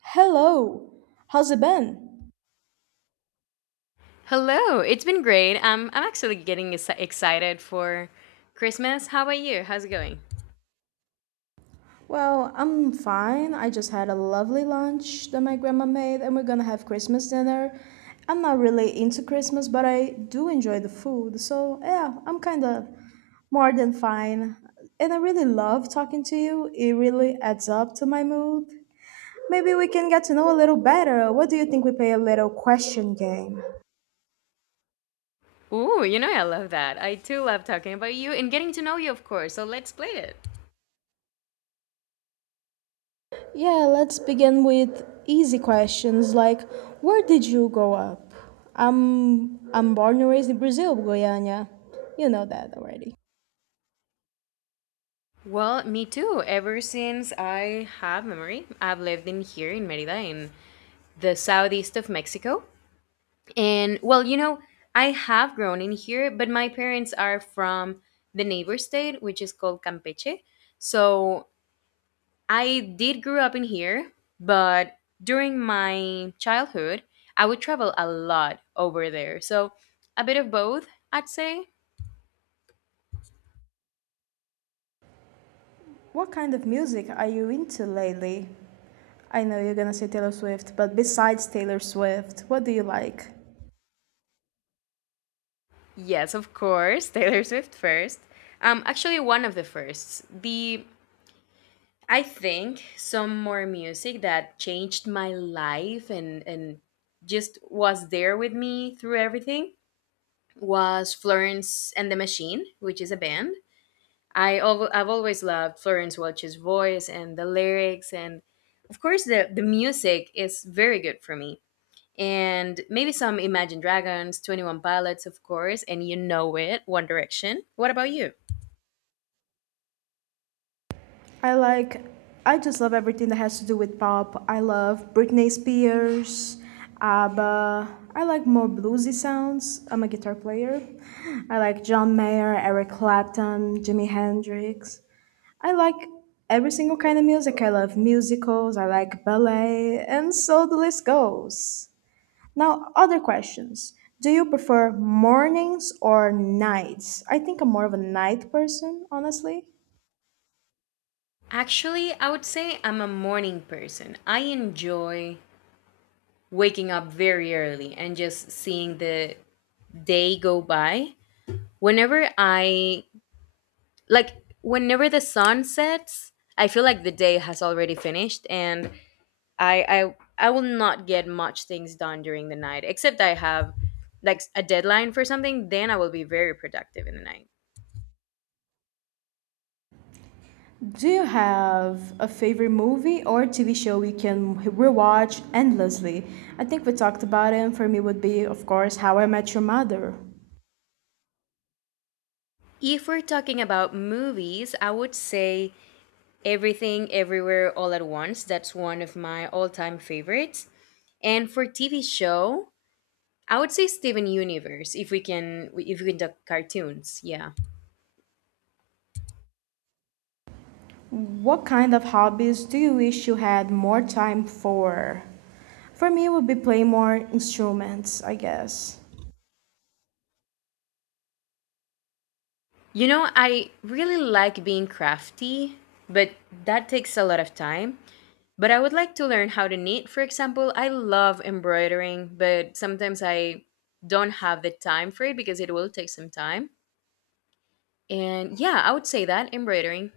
Hello, how's it been? Hello, it's been great. I'm actually getting excited for Christmas. How about you? How's it going? Well, I'm fine. I just had a lovely lunch that my grandma made, and we're gonna have Christmas dinner. I'm not really into Christmas, but I do enjoy the food, so yeah, I'm kinda more than fine. And I really love talking to you, it really adds up to my mood. Maybe we can get to know a little better. What do you think we play a little question game? Ooh, you know I love that. I too love talking about you and getting to know you, of course. So let's play it. Yeah, let's begin with easy questions like where did you grow up? I'm born and raised in Brazil, Goiânia. You know that already. Well, me too. Ever since I have memory, I've lived in here in Merida, in the southeast of Mexico. And well, you know, I have grown in here, but my parents are from the neighbor state, which is called Campeche. So I did grow up in here, but during my childhood, I would travel a lot over there. So a bit of both, I'd say. What kind of music are you into lately? I know you're gonna say Taylor Swift, but besides Taylor Swift, what do you like? Yes, of course, Taylor Swift first. Actually, one of the firsts. The I think some more music that changed my life and just was there with me through everything was Florence and the Machine, which is a band. I've always loved Florence Welch's voice and the lyrics, and of course the music is very good for me. And maybe some Imagine Dragons, 21 Pilots, of course, and you know it, One Direction. What about you? I like, I just love everything that has to do with pop. I love Britney Spears, ABBA. I like more bluesy sounds. I'm a guitar player. I like John Mayer, Eric Clapton, Jimi Hendrix. I like every single kind of music. I love musicals. I like ballet, and so the list goes. Now, other questions. Do you prefer mornings or nights? I think I'm more of a night person, honestly. Actually, I would say I'm a morning person. I enjoy waking up very early and just seeing the day go by. Whenever I like Whenever the sun sets, I feel like the day has already finished and I I will not get much things done during the night except I have like a deadline for something, then I will be very productive in the night. Do you have a favorite movie or TV show we can rewatch endlessly? I think we talked about it, and for me would be, of course, How I Met Your Mother. If we're talking about movies, I would say Everything Everywhere All at Once. That's one of my all-time favorites. And for TV show, I would say Steven Universe if we can talk cartoons. Yeah. What kind of hobbies do you wish you had more time for? For me, it would be playing more instruments, I guess. You know, I really like being crafty, but that takes a lot of time. But I would like to learn how to knit. For example, I love embroidering, but sometimes I don't have the time for it because it will take some time. And yeah, I would say that embroidering.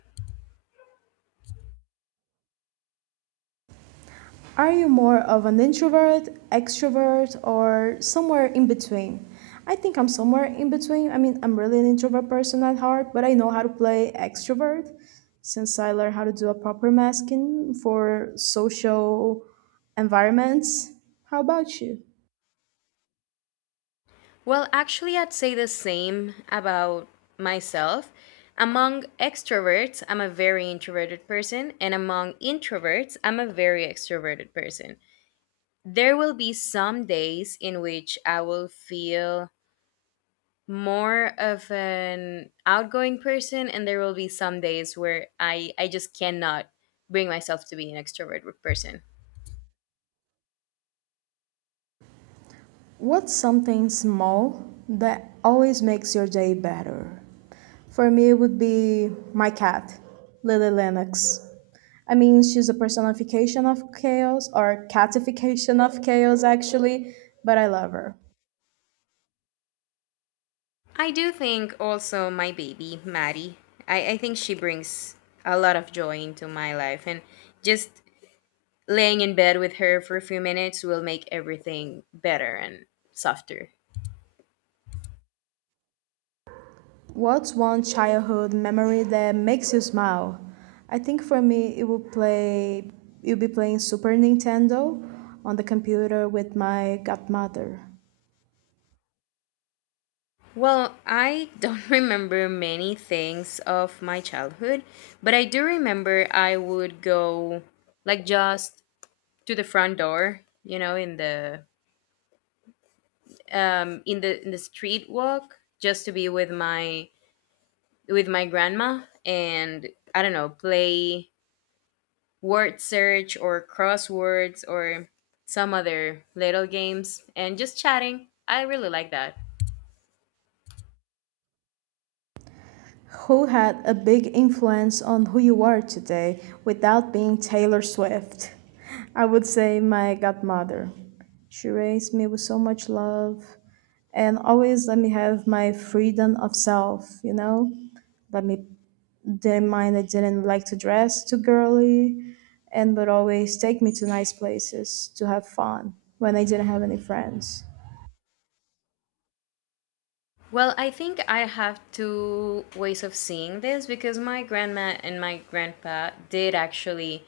Are you more of an introvert, extrovert, or somewhere in between? I think I'm somewhere in between. I mean, I'm really an introvert person at heart, but I know how to play extrovert since I learned how to do a proper masking for social environments. How about you? Well, actually, I'd say the same about myself. Among extroverts, I'm a very introverted person, and among introverts, I'm a very extroverted person. There will be some days in which I will feel more of an outgoing person, and there will be some days where I just cannot bring myself to be an extrovert person. What's something small that always makes your day better? For me, it would be my cat, Lily Lennox. I mean, she's a personification of chaos, or catification of chaos, actually, but I love her. I do think also my baby Maddie, I think she brings a lot of joy into my life and just laying in bed with her for a few minutes will make everything better and softer. What's one childhood memory that makes you smile? I think for me, it would play. You'll be playing Super Nintendo on the computer with my godmother. Well, I don't remember many things of my childhood, but I do remember I would go like just to the front door, you know, in the in the street walk just to be with my grandma, and I don't know, play word search or crosswords or some other little games and just chatting. I really like that. Who had a big influence on who you are today without being Taylor Swift? I would say my godmother. She raised me with so much love and always let me have my freedom of self, you know? Let me didn't mind I didn't like to dress too girly and would always take me to nice places to have fun when I didn't have any friends. Well, I think I have two ways of seeing this because my grandma and my grandpa did actually,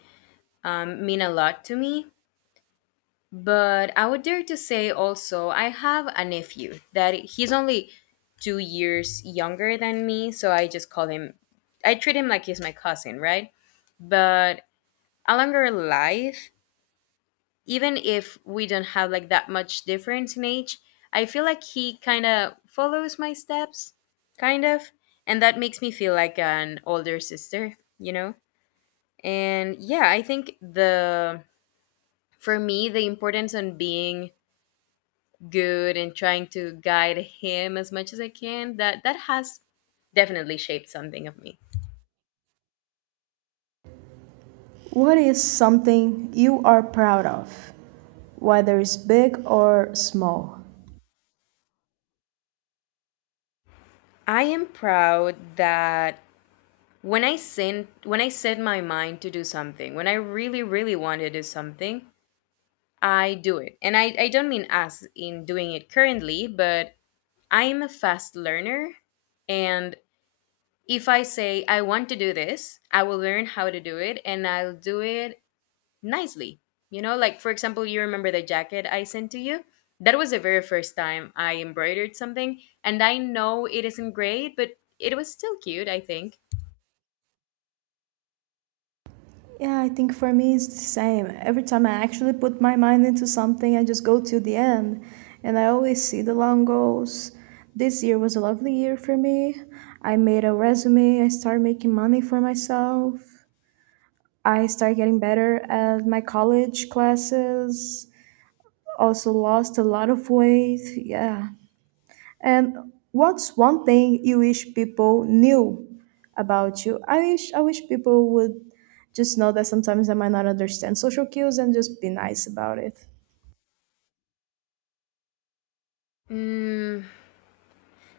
mean a lot to me. But I would dare to say also, I have a nephew that he's only 2 years younger than me, so I just call him, I treat him like he's my cousin, right? But along our life, even if we don't have like that much difference in age, I feel like he kind of follows my steps, kind of, and that makes me feel like an older sister, you know? And yeah, I think the for me the importance on being good and trying to guide him as much as I can, that has definitely shaped something of me. What is something you are proud of, whether it's big or small? I am proud that when I set my mind to do something, when I really, really want to do something, I do it. And I don't mean as in doing it currently, but I am a fast learner, and if I say I want to do this, I will learn how to do it and I'll do it nicely. You know, like for example, you remember the jacket I sent to you? That was the very first time I embroidered something, and I know it isn't great, but it was still cute, I think. Yeah, I think for me it's the same. Every time I actually put my mind into something, I just go to the end and I always see the long goals. This year was a lovely year for me. I made a resume, I started making money for myself. I started getting better at my college classes. Also lost a lot of weight. Yeah. And what's one thing you wish people knew about you? I wish people would just know that sometimes I might not understand social cues and just be nice about it. Mm,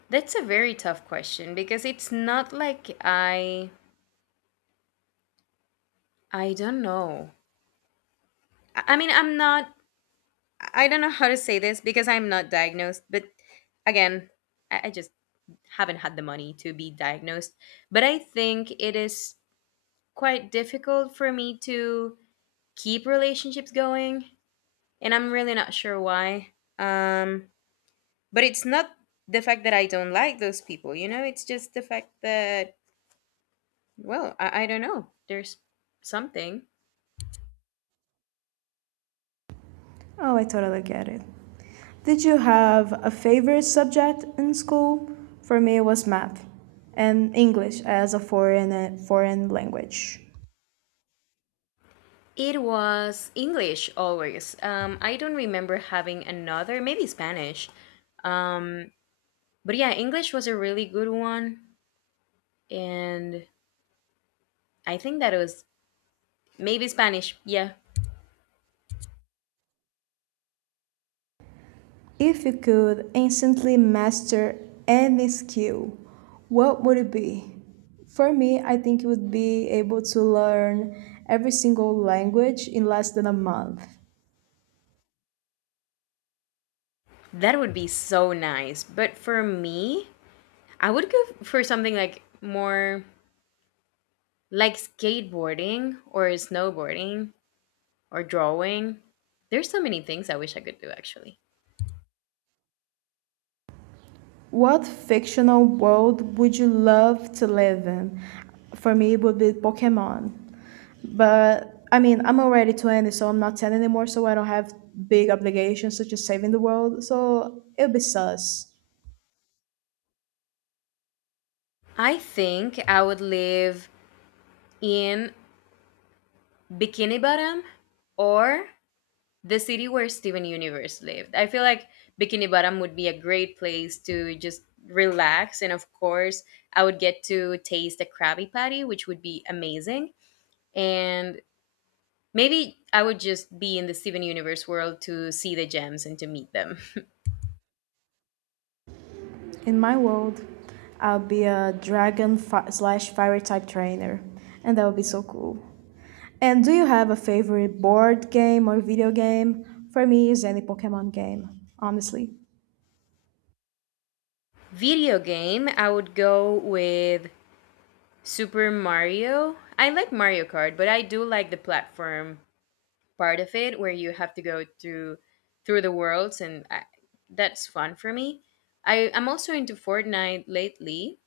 that's a very tough question because it's not like I don't know. I'm not I don't know how to say this because I'm not diagnosed, but again, I just haven't had the money to be diagnosed. But I think it is quite difficult for me to keep relationships going, and I'm really not sure why. um but it's not the fact that I don't like those people, you know, it's just the fact that, well, I don't know, there's something. Oh, I totally get it. Did you have a favorite subject in school? For me, it was math and English as a foreign language. It was English always. I don't remember having another, maybe Spanish. um but yeah, English was a really good one, and I think that was maybe Spanish, yeah. If you could instantly master any skill, what would it be? For me, I think it would be able to learn every single language in less than a month. That would be so nice, but for me I would go for something like more, like skateboarding or snowboarding or drawing. There's so many things I wish I could do actually. What fictional world would you love to live in? For me, it would be Pokemon. But I mean, I'm already 20, so I'm not 10 anymore, so I don't have big obligations such as saving the world, so it'll be sus. I think I would live in Bikini Bottom or the city where Steven Universe lived. I feel like Bikini Bottom would be a great place to just relax, and of course I would get to taste a Krabby Patty, which would be amazing. And maybe I would just be in the Steven Universe world to see the gems and to meet them. In my world, I'll be a dragon slash fire type trainer, and that would be so cool. And do you have a favorite board game or video game? For me, it's any Pokemon game, honestly. Video game, I would go with Super Mario. I like Mario Kart, but I do like the platform part of it where you have to go through the worlds, and I, that's fun for me. I'm also into Fortnite lately.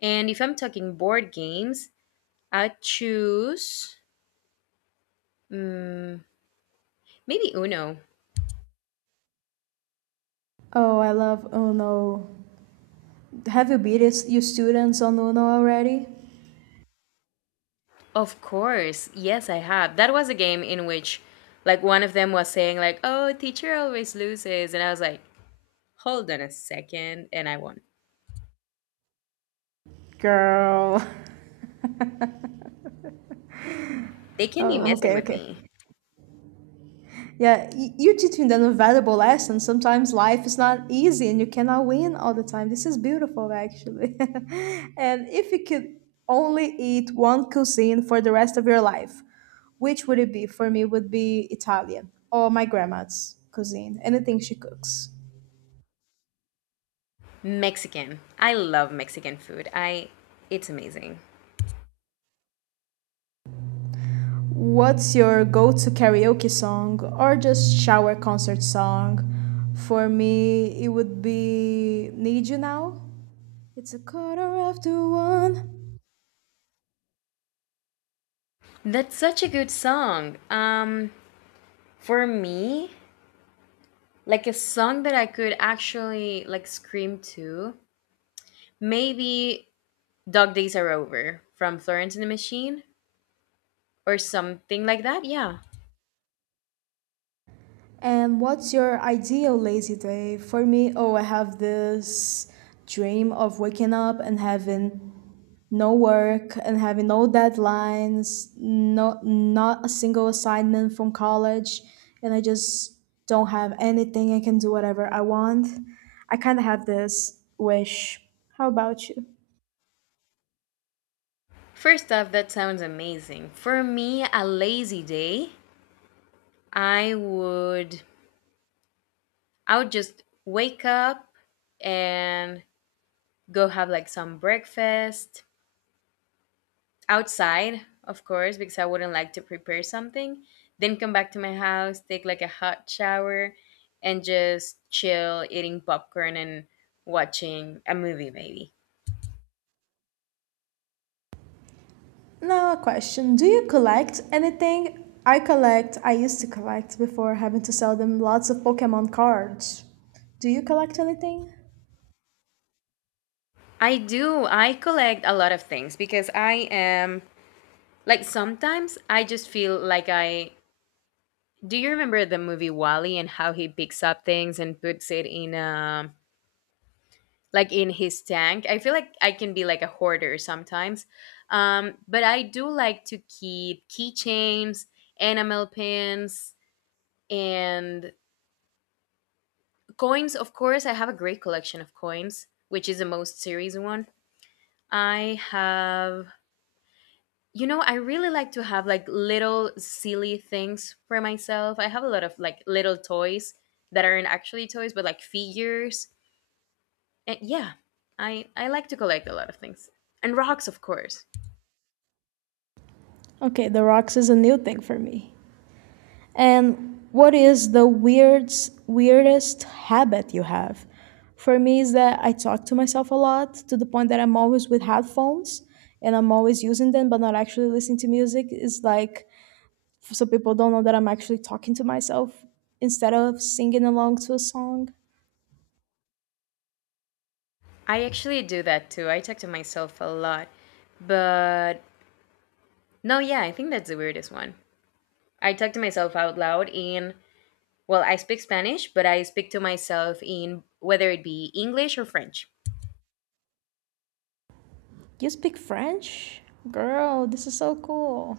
And if I'm talking board games, I choose, mm, maybe Uno. Oh, I love Uno. Have you beat it, you students on Uno already? Of course. Yes, I have. That was a game in which like one of them was saying like, "Oh, teacher always loses." And I was like, "Hold on a second," and I won. Girl. They can be Oh, messing okay, with okay. me. Yeah, you teach me them valuable lesson. Sometimes life is not easy and you cannot win all the time. This is beautiful, actually. And if you could only eat one cuisine for the rest of your life, which would it be? For me, would be Italian or my grandma's cuisine, anything she cooks. Mexican. I love Mexican food. I It's amazing. What's your go to karaoke song or just shower concert song? For me, it would be Need You Now. It's a quarter after one. That's such a good song. For me, like a song that I could actually like scream to, maybe Dog Days Are Over from Florence and the Machine or something like that. Yeah. And what's your ideal lazy day? For me, oh, I have this dream of waking up and having no work and having no deadlines, no, not a single assignment from college, and I just don't have anything. I can do whatever I want. I kind of have this wish. How about you? First off, that sounds amazing. For me, a lazy day, I would I would just wake up and go have like some breakfast outside, of course, because I wouldn't like to prepare something. Then come back to my house, take like a hot shower and just chill eating popcorn and watching a movie maybe. Now, a question. Do you collect anything? I used to collect before having to sell them lots of Pokemon cards. Do you collect anything? I do. I collect a lot of things because I am, like, sometimes I just feel like I, do you remember the movie Wally and how he picks up things and puts it in, like in his tank? I feel like I can be like a hoarder sometimes. But I do like to keep keychains, enamel pins and coins, of course. I have a great collection of coins, which is the most serious one. I have, you know, I really like to have like little silly things for myself. I have a lot of like little toys that aren't actually toys but like figures. Yeah, I like to collect a lot of things. And rocks, of course. Okay, the rocks is a new thing for me. And what is the weirdest habit you have? For me, is that I talk to myself a lot to the point that I'm always with headphones and I'm always using them but not actually listening to music. It's like so people don't know that I'm actually talking to myself instead of singing along to a song. I actually do that too. I talk to myself a lot. But no, yeah, I think that's the weirdest one. I talk to myself out loud in, well, I speak Spanish, but I speak to myself in whether it be English or French. You speak French? Girl, this is so cool.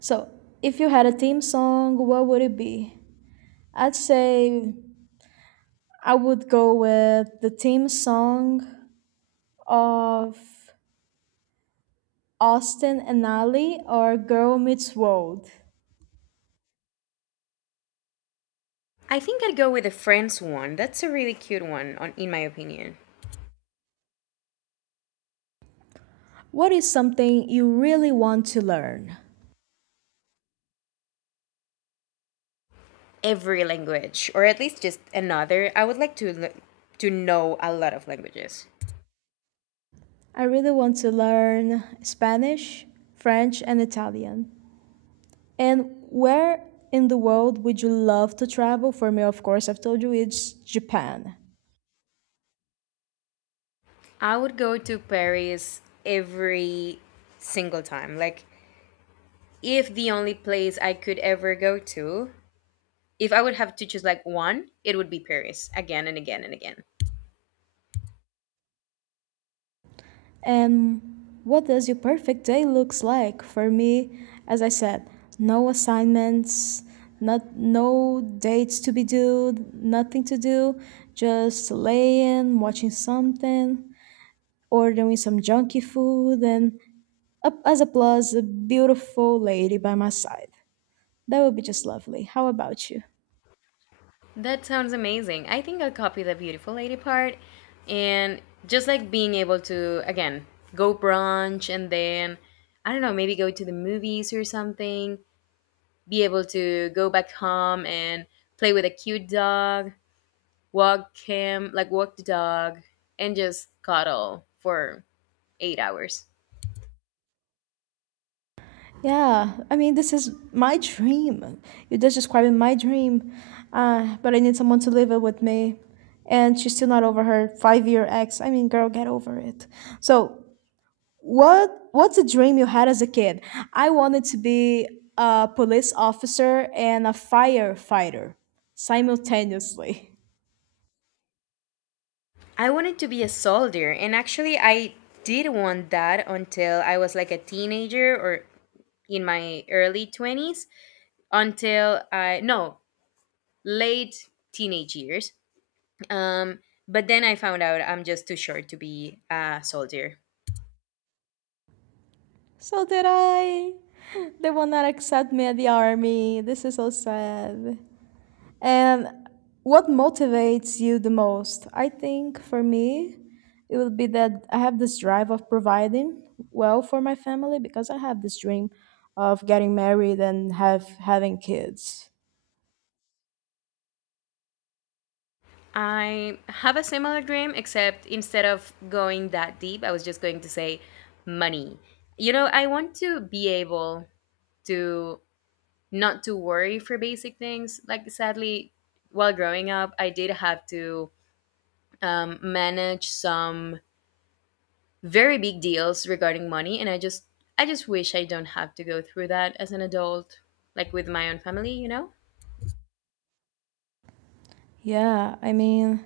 So, if you had a theme song, what would it be? I'd say I would go with the theme song of Austin and Ally or Girl Meets World. I think I'd go with the French one. That's a really cute one on, in my opinion. What is something you really want to learn? Every language or at least just another. I would like to to know a lot of languages. I really want to learn Spanish, French, and Italian. And where in the world would you love to travel? For me, of course, I've told you it's Japan. I would go to Paris every single time. Like, if the only place I could ever go to, if I would have to choose like one, it would be Paris again and again and again. And what does your perfect day looks like? For me, as I said, no assignments, not no dates to be due, nothing to do, just laying, watching something, ordering some junky food, and up as a plus, a beautiful lady by my side. That would be just lovely. How about you? That sounds amazing. I think I'll copy the beautiful lady part and just like being able to, again, go brunch and then, I don't know, maybe go to the movies or something, be able to go back home and play with a cute dog. Walk him, like walk the dog, and just cuddle for 8 hours. Yeah, I mean, this is my dream. You're just describing my dream. But I need someone to live it with me. And she's still not over her 5-year ex. I mean, girl, get over it. So, what's a dream you had as a kid? I wanted to be a police officer and a firefighter simultaneously. I wanted to be a soldier, and actually, I did want that until I was like a teenager or in my early 20s, until I, no, late teenage years. Um, but then I found out I'm just too short to be a soldier. So did I. They will not accept me at the army. This is so sad. And what motivates you the most? I think for me, it would be that I have this drive of providing well for my family because I have this dream of getting married and have having kids. I have a similar dream, except instead of going that deep, I was just going to say money. You know, I want to be able to not to worry for basic things. Like, sadly, while growing up, I did have to manage some very big deals regarding money, and I just wish I don't have to go through that as an adult, like with my own family. You know. Yeah, I mean,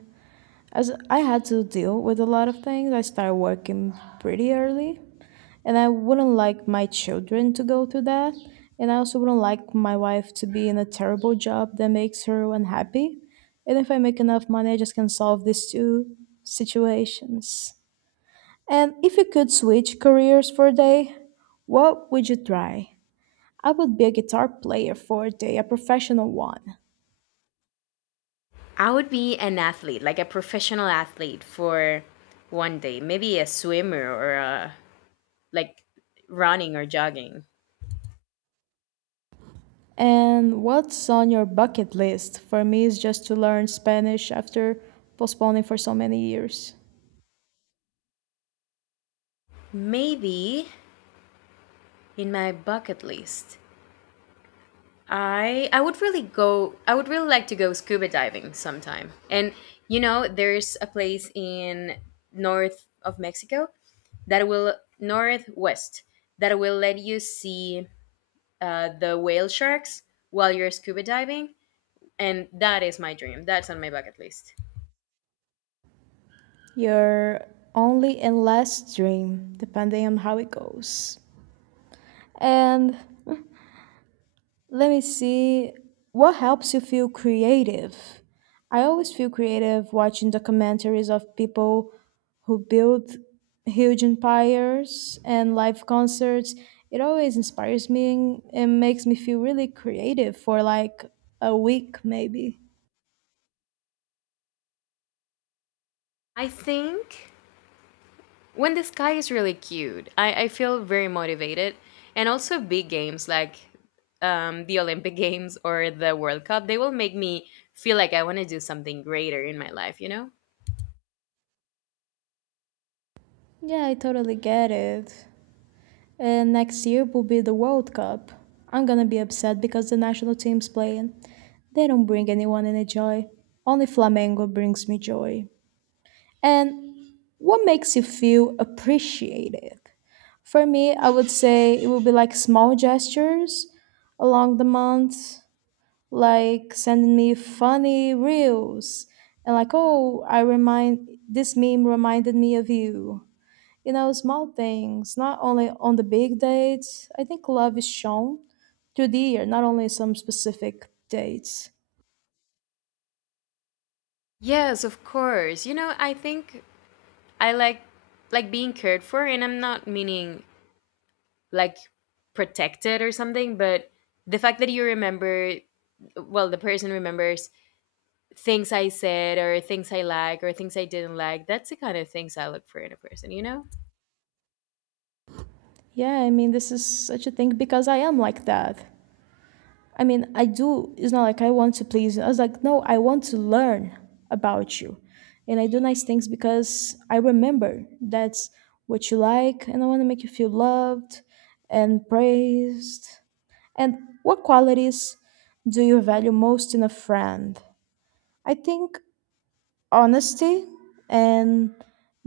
as I had to deal with a lot of things, I started working pretty early. And I wouldn't like my children to go through that. And I also wouldn't like my wife to be in a terrible job that makes her unhappy. And if I make enough money, I just can solve these two situations. And if you could switch careers for a day, what would you try? I would be a guitar player for a day, a professional one. I would be an athlete, like a professional athlete for one day. Maybe a swimmer or a, like, running or jogging. And what's on your bucket list? For me, is just to learn Spanish after postponing for so many years. Maybe in my bucket list. I would really like to go scuba diving sometime. And you know, there's a place in north of Mexico that will, northwest, that will let you see the whale sharks while you're scuba diving, and that is my dream. That's on my bucket list. You're only in last dream, depending on how it goes. And let me see what helps you feel creative. I always feel creative watching documentaries of people who build huge empires and live concerts. It always inspires me and makes me feel really creative for like a week, maybe. I think when the sky is really cute, I feel very motivated. And also big games like the Olympic games or the World Cup, they will make me feel like I want to do something greater in my life, you know? Yeah, I totally get it. Next year will be the World Cup. I'm gonna be upset because the national team's playing. They don't bring anyone any joy. Only Flamengo brings me joy. And what makes you feel appreciated? For me, I would say it would be like small gestures along the month, like sending me funny reels and like, oh, I remind this meme reminded me of you, you know, small things, not only on the big dates. I think love is shown through the year, not only some specific dates. Yes, of course. You know, I think I like being cared for, and I'm not meaning, like, protected or something, but the fact that you remember, well, the person remembers things I said or things I like or things I didn't like. That's the kind of things I look for in a person, you know? Yeah, I mean, this is such a thing because I am like that. I mean, I do, it's not like I want to please you. I was like, no, I want to learn about you. And I do nice things because I remember that's what you like, and I want to make you feel loved and praised. And what qualities do you value most in a friend? I think honesty and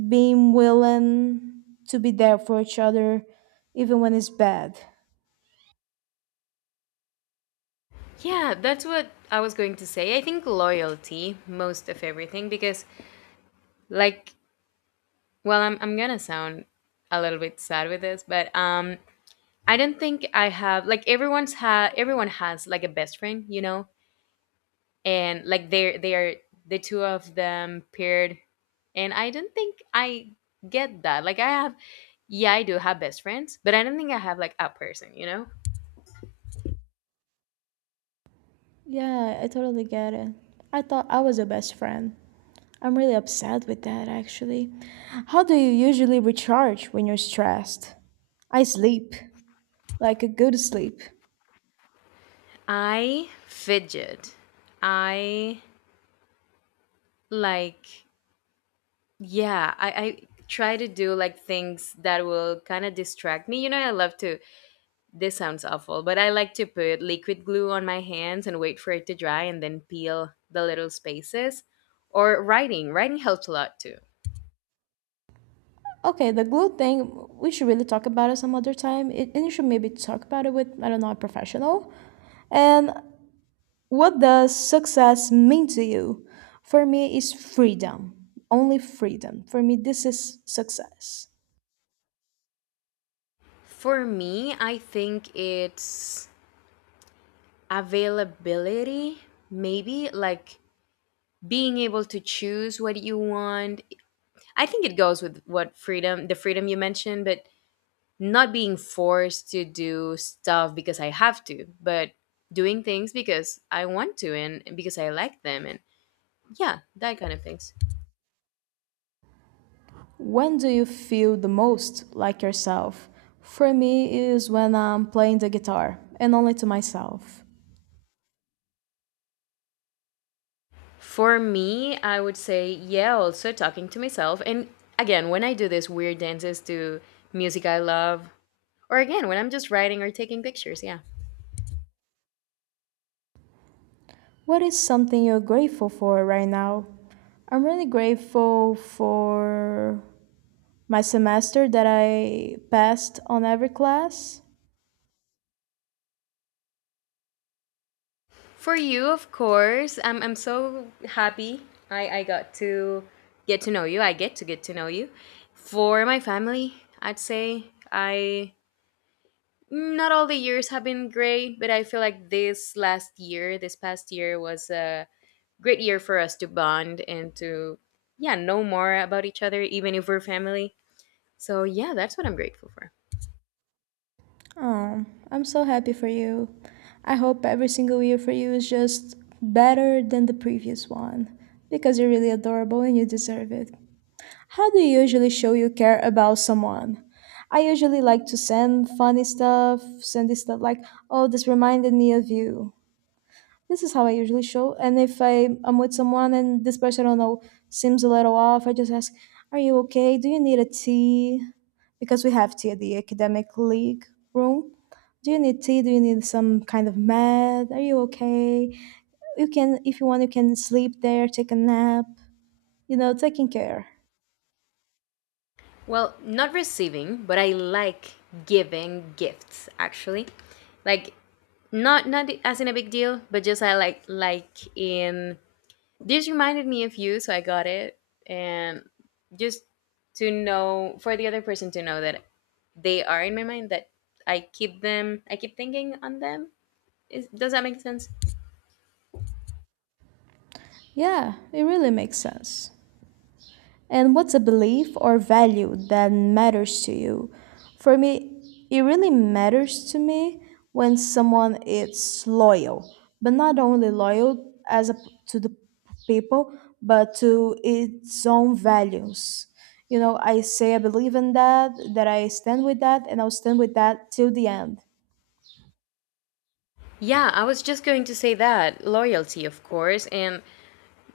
being willing to be there for each other even when it's bad. Yeah, that's what I was going to say. I think loyalty, most of everything, because, like, well, I'm gonna sound a little bit sad with this, but I don't think I have, like, everyone has, like, a best friend, you know? And like, they are the two of them paired, and I don't think I get that. Like, I have, yeah, I do have best friends, but I don't think I have, like, a person, you know? Yeah, I totally get it. I thought I was your best friend. I'm really upset with that actually. How do you usually recharge when you're stressed? I sleep, like a good sleep. I fidget. I, like, yeah, I try to do, like, things that will kind of distract me. You know, I love to, this sounds awful, but I like to put liquid glue on my hands and wait for it to dry and then peel the little spaces. Or writing. Writing helps a lot too. Okay, the glue thing, we should really talk about it some other time. And you should maybe talk about it with, I don't know, a professional. And what does success mean to you? For me, it's freedom. Only freedom. For me, this is success. For me, I think it's availability, maybe like being able to choose what you want. I think it goes with what freedom, the freedom you mentioned, but not being forced to do stuff because I have to, but doing things because I want to and because I like them. And yeah, that kind of things. When do you feel the most like yourself? For me, is when I'm playing the guitar and only to myself. For me, I would say, yeah, also talking to myself. And again, when I do these weird dances to music I love, or again, when I'm just writing or taking pictures, yeah. What is something you're grateful for right now? I'm really grateful for my semester that I passed on every class. For you, of course. I'm so happy I got to get to know you. I get to know you. For my family, I'd say, I, not all the years have been great, but I feel like this last year, this past year was a great year for us to bond and to, yeah, know more about each other even if we're family. So, yeah, that's what I'm grateful for. Oh, I'm so happy for you. I hope every single year for you is just better than the previous one because you're really adorable and you deserve it. How do you usually show you care about someone? I usually like to send funny stuff, send this stuff like, oh, this reminded me of you, this is how I usually show. And if I, I'm with someone and this person, I don't know, seems a little off, I just ask, are you okay? Do you need a tea? Because we have tea at the academic league room. Do you need tea? Do you need some kind of med? Are you okay? You can, if you want, you can sleep there, take a nap, you know, taking care. Well, not receiving, but I like giving gifts actually. Like, not as in a big deal, but just I like in, this reminded me of you, so I got it. And just to know, for the other person to know, that they are in my mind, that I keep thinking on them. Is, does that make sense? Yeah, it really makes sense. And what's a belief or value that matters to you? For me, it really matters to me when someone is loyal, but not only loyal to the people, but to its own values. You know, I say I believe in that, that I stand with that, and I'll stand with that till the end. Yeah, I was just going to say that loyalty, of course. And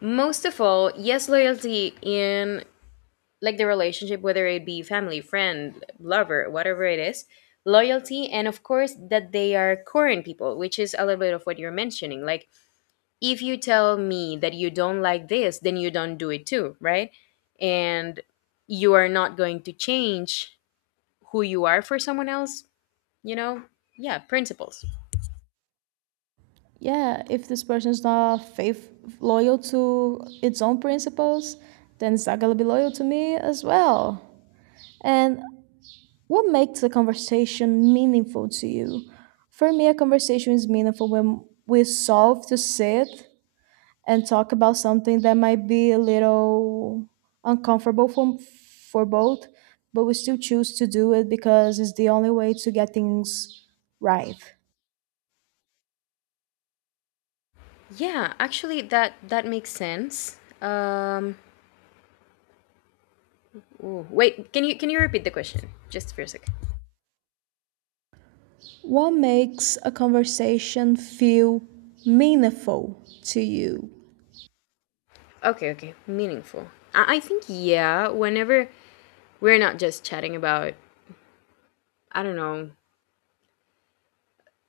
most of all, yes, loyalty in, like, the relationship, whether it be family, friend, lover, whatever it is, loyalty, and of course that they are current people, which is a little bit of what you're mentioning. Like, if you tell me that you don't like this, then you don't do it too, right? And you are not going to change who you are for someone else, you know? Yeah, principles. Yeah, if this person is not faith loyal to its own principles, then it's not gonna be loyal to me as well. And what makes a conversation meaningful to you? For me, a conversation is meaningful when we solve to sit and talk about something that might be a little uncomfortable for both, but we still choose to do it because it's the only way to get things right. Yeah, actually, that that makes sense. Ooh, wait, can you repeat the question just for a sec. What makes a conversation feel meaningful to you? Okay, okay. Meaningful. I think, yeah, whenever we're not just chatting about, I don't know,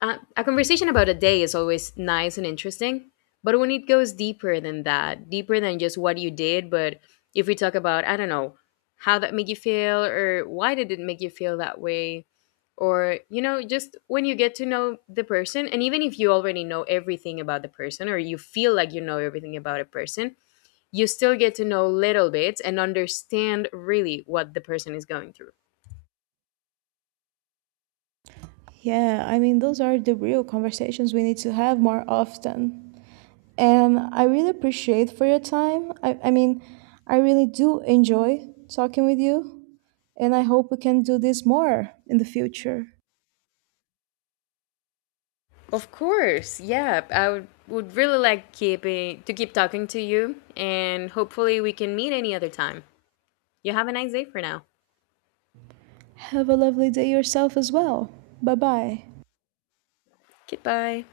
a conversation about a day is always nice and interesting. But when it goes deeper than that, deeper than just what you did, but if we talk about, I don't know, how that made you feel, or why did it make you feel that way? Or, you know, just when you get to know the person, and even if you already know everything about the person or you feel like you know everything about a person, you still get to know little bits and understand really what the person is going through. Yeah, I mean, those are the real conversations we need to have more often. And I really appreciate for your time. I mean, I really do enjoy talking with you, and I hope we can do this more in the future. Of course, yeah. I would really like keeping to keep talking to you, and hopefully we can meet any other time. You have a nice day for now. Have a lovely day yourself as well. Bye bye. Goodbye.